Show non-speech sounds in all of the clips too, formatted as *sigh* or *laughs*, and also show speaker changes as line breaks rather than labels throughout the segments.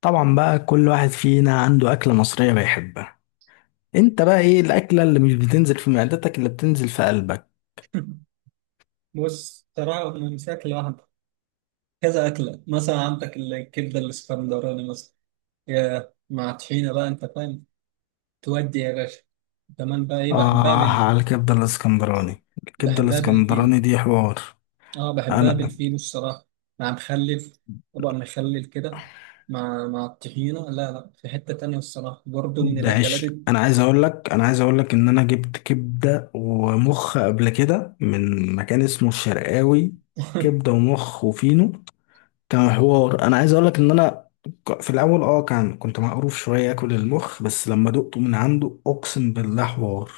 طبعا بقى كل واحد فينا عنده أكلة مصرية بيحبها. انت بقى ايه الأكلة اللي مش بتنزل في معدتك، اللي بتنزل في قلبك؟
بص صراحة من شكل واحد، كذا أكلة. مثلا عندك الكبدة الإسكندراني مثلا، يا مع طحينة بقى أنت فاهم. تودي يا باشا. كمان بقى إيه،
آه، على الكبدة الاسكندراني. الكبدة
بحبها بالفين.
الاسكندراني دي حوار.
أه بحبها
انا
بالفين الصراحة، مع مخلف طبق مخلل كده، مع الطحينة. لا لا، في حتة تانية الصراحة، برضه من
بعيش، انا عايز اقول لك انا عايز اقول لك ان انا جبت كبدة ومخ قبل كده من مكان اسمه الشرقاوي. كبدة
*laughs*
ومخ وفينو، كان حوار. انا عايز اقول لك ان انا في الاول كنت مقروف شوية اكل المخ، بس لما دقته من عنده اقسم بالله حوار.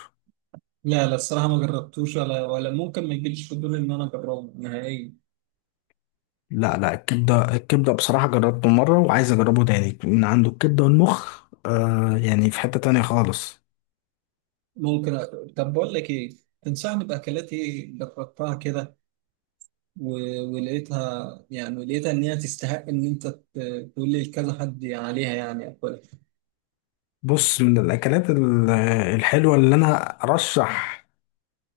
لا لا الصراحة ما جربتوش، ولا ممكن ما يجيليش فضول إن أنا أجربه نهائيا.
لا لا، الكبدة بصراحة جربته مرة وعايز أجربه تاني من عنده. الكبدة والمخ يعني في حتة تانية خالص.
ممكن أ... طب بقول لك إيه، تنصحني بأكلات إيه جربتها كده ولقيتها، يعني لقيتها ان هي تستحق ان انت تقول لي كذا حد عليها، يعني اكلها.
بص، من الأكلات الحلوة اللي أنا أرشح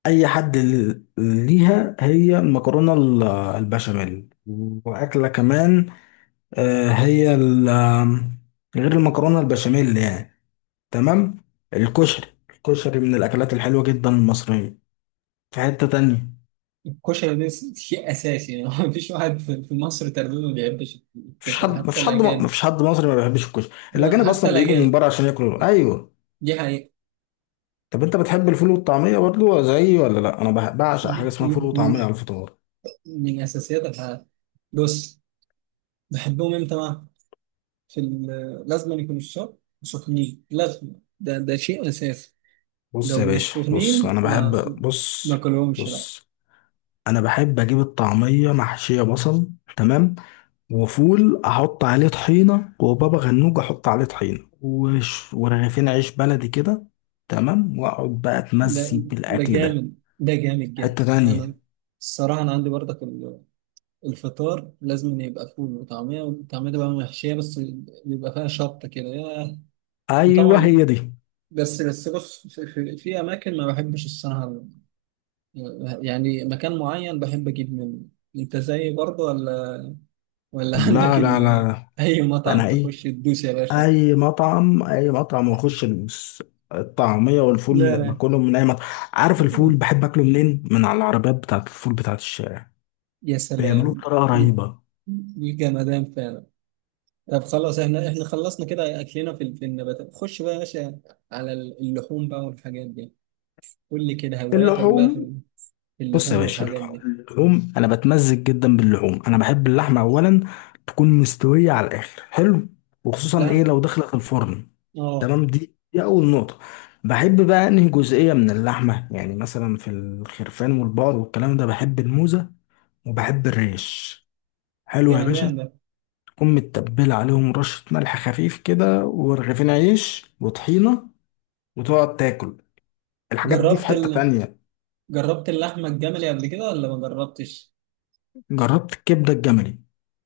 أي حد ليها، هي المكرونة البشاميل. وأكلة كمان، هي غير المكرونة البشاميل يعني، تمام، الكشري. الكشري من الأكلات الحلوة جدا المصرية، في حتة تانية.
الكشري ده شيء اساسي يعني. *laughs* ما فيش واحد في مصر تقريبا ما بيحبش
مفيش حد
الكشري، حتى
مفيش حد
الاجانب.
مفيش حد مصري ما بيحبش الكشري. الاجانب
حتى
اصلا بيجوا من
الاجانب،
بره عشان ياكلوا، ايوه.
دي حقيقة.
طب انت بتحب الفول والطعميه برضو زيي ولا لا؟ انا بعشق حاجه
من
اسمها فول
من
وطعميه على الفطار.
من اساسيات الحياة. بص، بحبهم امتى بقى؟ في لازم يكونوا الشرب سخنين، لازم. ده شيء اساسي.
بص
لو
يا
مش
باشا، بص
سخنين،
انا بحب بص
ما كلهمش.
بص انا بحب اجيب الطعميه محشيه بصل، تمام، وفول احط عليه طحينه، وبابا غنوج احط عليه طحينه، وش ورغيفين عيش بلدي كده، تمام، واقعد بقى
ده
اتمزج
ده
بالاكل ده.
جامد، ده جامد جدا.
حته
انا
تانية.
الصراحه انا عندي برضك الفطار لازم إن يبقى فول وطعميه، والطعميه تبقى محشيه، بس بيبقى فيها شطه كده. ياه.
ايوه هي
وطبعا،
دي.
بس بص، في اماكن ما بحبش الصراحه، يعني مكان معين بحب اجيب منه. انت زيي برضه ولا ولا؟ *laughs*
لا لا لا،
اي مطعم
فانا
تخش تدوس يا باشا؟
اي مطعم واخش الطعميه والفول
لا
من
لا.
باكلهم من اي مطعم. عارف الفول بحب اكله منين؟ من على العربيات بتاعت الفول، بتاعت الشارع.
يا
بيعملوه
سلام،
بطريقه
دي
رهيبه.
جمدان فعلا. طب خلاص، احنا خلصنا كده، اكلنا في النباتات. خش بقى يا باشا على اللحوم بقى والحاجات دي. قول لي كده هواياتك بقى في
اللحوم؟
في
بص يا
اللحوم
باشا،
والحاجات دي.
اللحوم انا بتمزج جدا باللحوم. انا بحب اللحمه اولا تكون مستويه على الاخر، حلو، وخصوصا ايه
لا.
لو دخلت الفرن،
اه،
تمام، دي اول نقطه. بحب بقى انهي جزئيه من اللحمه؟ يعني مثلا في الخرفان والبقر والكلام ده بحب الموزه وبحب الريش، حلو يا
جمدان
باشا،
ده.
تكون متبلة عليهم رشة ملح خفيف كده، ورغيفين عيش وطحينة، وتقعد تاكل. الحاجات دي في
جربت
حتة
ال...
تانية.
جربت اللحمه الجملي قبل كده ولا ما جربتش؟
جربت الكبدة الجملي،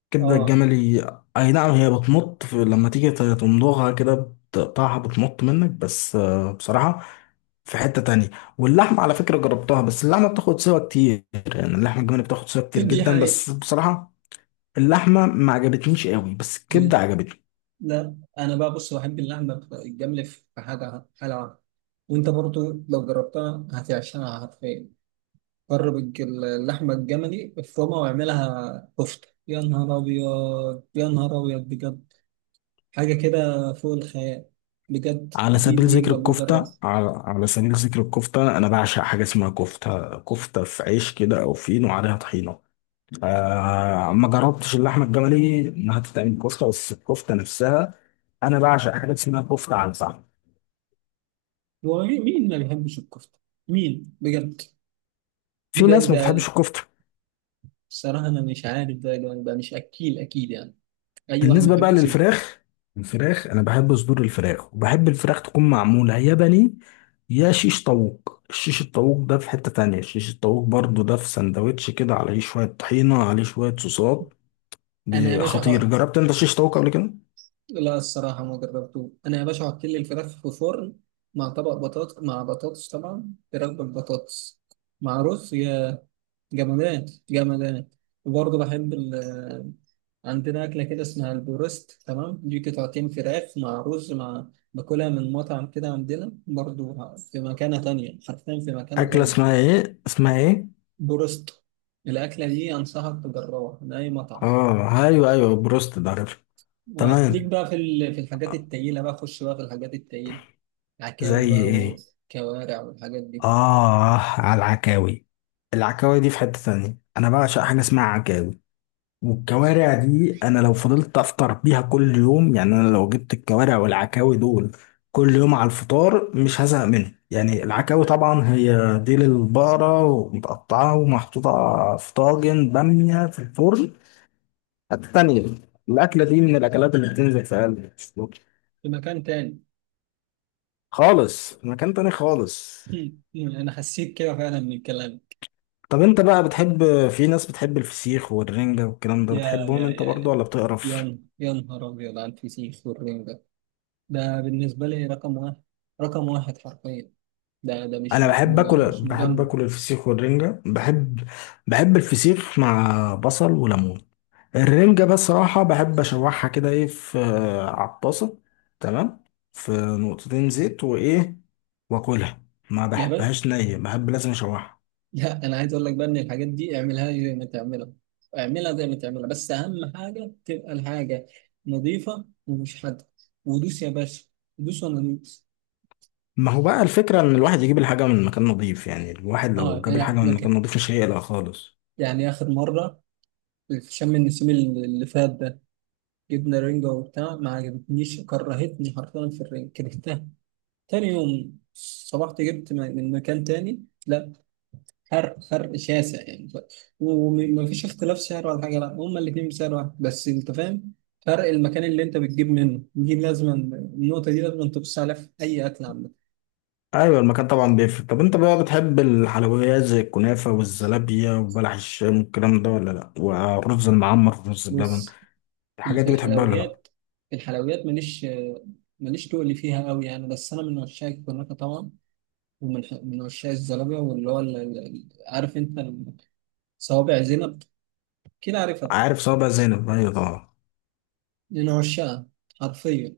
الكبدة
اه.
الجملي، أي نعم. هي بتمط لما تيجي تمضغها كده بتقطعها، بتمط منك، بس بصراحة في حتة تانية. واللحمة على فكرة جربتها، بس اللحمة بتاخد سوا كتير، يعني اللحمة الجملي بتاخد سوا
*laughs*
كتير
دي
جدا،
حقيقة.
بس بصراحة اللحمة ما عجبتنيش قوي، بس الكبدة
دي.
عجبتني.
لا انا بقى، بص، بحب اللحمه الجملي، في حاجه حلوه. وانت برضو لو جربتها هتعشقها حرفيا. جرب اللحمة الجملي، افرمها واعملها كفتة، يا نهار أبيض، يا نهار أبيض بجد، حاجة كده فوق الخيال. بجد،
على سبيل ذكر
دي
الكفتة،
بجرب.
على سبيل ذكر الكفتة، أنا بعشق حاجة اسمها كفتة. كفتة في عيش كده أو فين وعليها طحينة. ما جربتش اللحمة الجملي إنها تتعمل كفتة، بس الكفتة نفسها أنا بعشق حاجة اسمها كفتة على الفحم.
هو مين ما بيحبش الكفتة؟ مين بجد؟
في
ده
ناس ما
ده
بتحبش الكفتة.
الصراحة أنا مش عارف، ده مش أكيل أكيد يعني. أي واحد ما
بالنسبة بقى
يحبش
للفراخ، الفراخ أنا بحب صدور الفراخ، وبحب الفراخ تكون معمولة يا بني يا شيش طاووق. الشيش الطاووق ده في حتة تانية. الشيش الطاووق برضو ده في سندوتش كده عليه شوية طحينة عليه شوية صوصات،
أنا يا باشا
خطير.
حط.
جربت انت شيش طاووق قبل كده؟
لا الصراحة ما جربته. أنا يا باشا حط لي الفراخ في فرن، مع طبق بطاطس، مع بطاطس، طبعا فراخ بالبطاطس، مع رز يا جمادات، جمادات. وبرضه بحب ال، عندنا أكلة كده اسمها البروست. تمام، دي قطعتين فراخ مع رز مع، باكلها من مطعم كده عندنا برضه، في مكانة تانية حرفيا، في مكانة
اكله
تانية.
اسمها ايه؟ اسمها ايه؟
بروست. الأكلة دي أنصحك تجربها من أي مطعم.
اه ايوه ايوه، بروست ده، عارف.
آه، ليك
تمام.
بقى في في الحاجات التقيلة بقى، خش بقى في الحاجات التقيلة، عكاوي
زي
بقى
ايه؟
وكوارع والحاجات دي.
اه، على العكاوي. العكاوي دي في حته تانية. انا بعشق حاجه اسمها عكاوي. والكوارع دي، انا لو فضلت افطر بيها كل يوم، يعني انا لو جبت الكوارع والعكاوي دول كل يوم على الفطار، مش هزهق منه. يعني العكاوي طبعا هي ديل البقرة، ومتقطعة ومحطوطة في طاجن بامية في الفرن، التانية، الأكلة دي من الأكلات اللي بتنزل في قلبي
في مكان تاني.
خالص. في مكان تاني خالص.
*laughs* أنا حسيت كده فعلا من الكلام.
طب أنت بقى بتحب؟ في ناس بتحب الفسيخ والرنجة والكلام ده،
يا يا
بتحبهم أنت
يا
برضو
يا
ولا بتقرف؟
يا نهار أبيض على الفسيخ والرنجة ده. ده بالنسبة لي رقم واحد، رقم واحد حرفيا. ده، ده مش
أنا
مش
بحب
مج-
آكل،
مش
بحب
مجمد.
آكل الفسيخ والرنجة، بحب. بحب الفسيخ مع بصل وليمون. الرنجة بصراحة بحب أشوحها كده إيه في على الطاسة، تمام، في نقطتين زيت وإيه، وآكلها. ما
يا بل،
بحبهاش نية، بحب لازم أشوحها.
لا أنا عايز أقول لك بقى إن الحاجات دي اعملها زي ما تعملها، اعملها زي ما تعملها، بس أهم حاجة تبقى الحاجة نظيفة ومش حادة، ودوس يا باشا، دوس وأنا دوس.
ما هو بقى الفكرة إن الواحد يجيب الحاجة من مكان نظيف. يعني الواحد لو
أه،
جاب
أنا
الحاجة من
مكان،
مكان نظيف مش هيقلق خالص.
يعني آخر مرة في شم النسيم اللي فات ده، جبنا رنجة وبتاع ما عجبتنيش، كرهتني حرفيا في الرنجة، كرهتها. تاني يوم صبحت جبت من مكان تاني، لا، فرق شاسع يعني. ومفيش اختلاف سعر ولا حاجة، لا هما الاتنين بسعر واحد، بس انت فاهم، فرق المكان اللي انت بتجيب منه دي، لازما النقطة دي لازما تبص عليها في أي أكل عامة.
أيوة، المكان طبعا بيفرق. طب أنت بقى بتحب الحلويات زي الكنافة والزلابية وبلح الشام والكلام ده ولا لأ؟ والرز المعمر والرز بلبن،
بص، في
الحاجات
في
دي بتحبها ولا لأ؟
الحلويات، في الحلويات ماليش، ماليش تقل فيها قوي يعني، بس أنا من عشاق الكنافة طبعا. ومن عشاق الزلابية، واللي هو عارف انت، صوابع زينب، كده عارفها.
عارف صوابع زينب؟ أيوة طبعا.
من عشاقها حرفيا.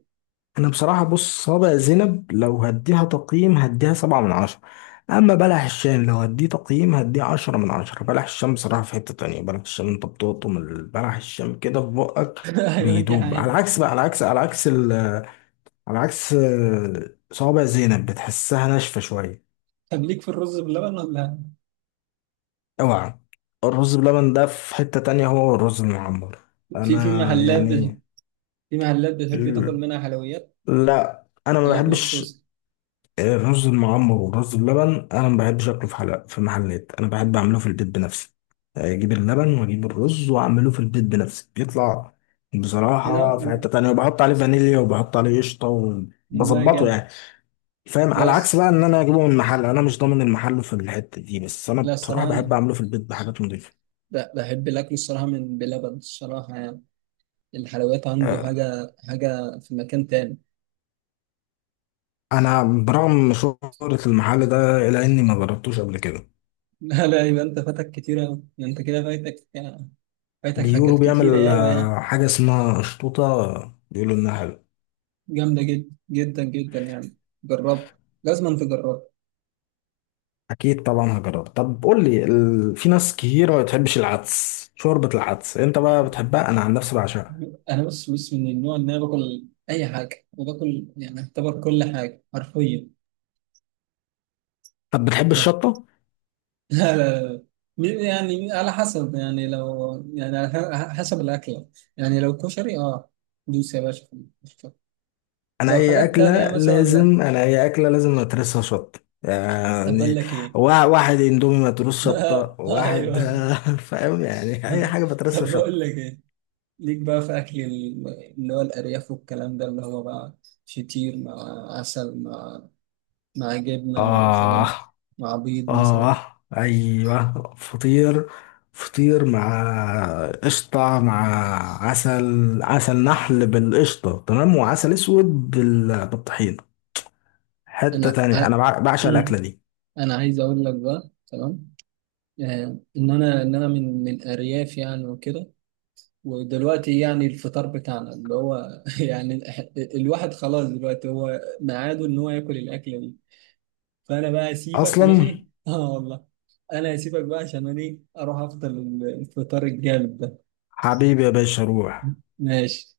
انا بصراحة، بص، صابع زينب لو هديها تقييم هديها سبعة من عشرة. اما بلح الشام لو هديه تقييم هديه عشرة من عشرة. بلح الشام بصراحة في حتة تانية. بلح الشام انت بتقطم بلح الشام كده في بقك
*laughs* ايوه انت،
بيدوب، على
حقيقة.
عكس بقى، على عكس، على عكس ال على عكس صوابع زينب بتحسها ناشفة شوية.
طب ليك في الرز باللبن ولا؟
اوعى، الرز بلبن ده في حتة تانية، هو الرز المعمر. انا
في
يعني،
في محلات بتحب تاكل منها حلويات؟
لا، انا ما
محلات
بحبش
مخصوص.
الرز المعمر والرز بلبن، انا ما بحبش اكله في حلقة في محلات، انا بحب اعمله في البيت بنفسي. اجيب اللبن واجيب الرز واعمله في البيت بنفسي، بيطلع
ايه
بصراحة
ده،
في حتة تانية، وبحط عليه فانيليا وبحط عليه قشطة
لا
وبظبطه
جامد.
يعني. فاهم؟
لا
على عكس
الص-
بقى ان انا اجيبه من محل، انا مش ضامن المحل في الحتة دي، بس انا
لا
بصراحة
الصراحه انا
بحب اعمله في البيت بحاجات نضيفة.
بحب الاكل الصراحه من بلبن الصراحه يعني. الحلويات عنده
آه،
حاجه، حاجه في مكان تاني.
انا برغم شهرة المحل ده الا اني ما جربتوش قبل كده.
*laughs* لا لا، يبقى انت فاتك كتير أوي، انت كده فايتك يعني، فايتك
بيقولوا
حاجات كتير
بيعمل
قوي يعني.
حاجة اسمها قشطوطة، بيقولوا انها حلوة.
جامده جدا، جدا جدا يعني. جربها، لازم تجربها.
اكيد طبعا هجرب. طب قول لي في ناس كتيره ما بتحبش العدس، شوربه العدس، انت بقى بتحبها؟ انا عن نفسي بعشقها.
انا بص، بص من النوع ان انا باكل اي حاجه وباكل، يعني اعتبر كل حاجه حرفيا.
طب بتحب
*laughs*
الشطه؟
لا لا لا. مين- يعني على حسب، يعني لو، يعني على حسب الاكله. يعني لو كشري، اه، دوس يا باشا في الكشري. لو حاجات تانية مثلا، لا.
انا اي اكله لازم اترسها شطه.
طب بقول
يعني
لك ايه.
واحد اندومي متروس شطه
*laughs*
واحد.
ايوه.
*laughs* فاهم؟ يعني اي
*laughs*
حاجه بترسها
طب بقول
شطه.
لك ايه، ليك بقى في اكل اللي هو الارياف والكلام ده، اللي هو بقى فطير مع عسل، مع مع جبنه، مع الحاجات
اه.
دي، مع بيض مثلا.
اه ايوه، فطير. فطير مع قشطة، مع عسل، عسل نحل بالقشطة، تمام. وعسل اسود بالطحينة، حتة
انا ع...
تانية. انا بعشق الاكلة
مم.
دي
انا عايز اقول لك بقى، تمام، آه ان انا ان انا من ارياف يعني وكده، ودلوقتي يعني الفطار بتاعنا اللي هو *laughs* يعني الواحد خلاص دلوقتي هو ميعاده ان هو ياكل الاكله دي. فانا بقى اسيبك
اصلا.
ماشي. *laughs* اه والله، انا هسيبك بقى عشان انا ايه، اروح افطر الفطار الجامد ده.
حبيبي يا باشا، روح.
*laughs* ماشي.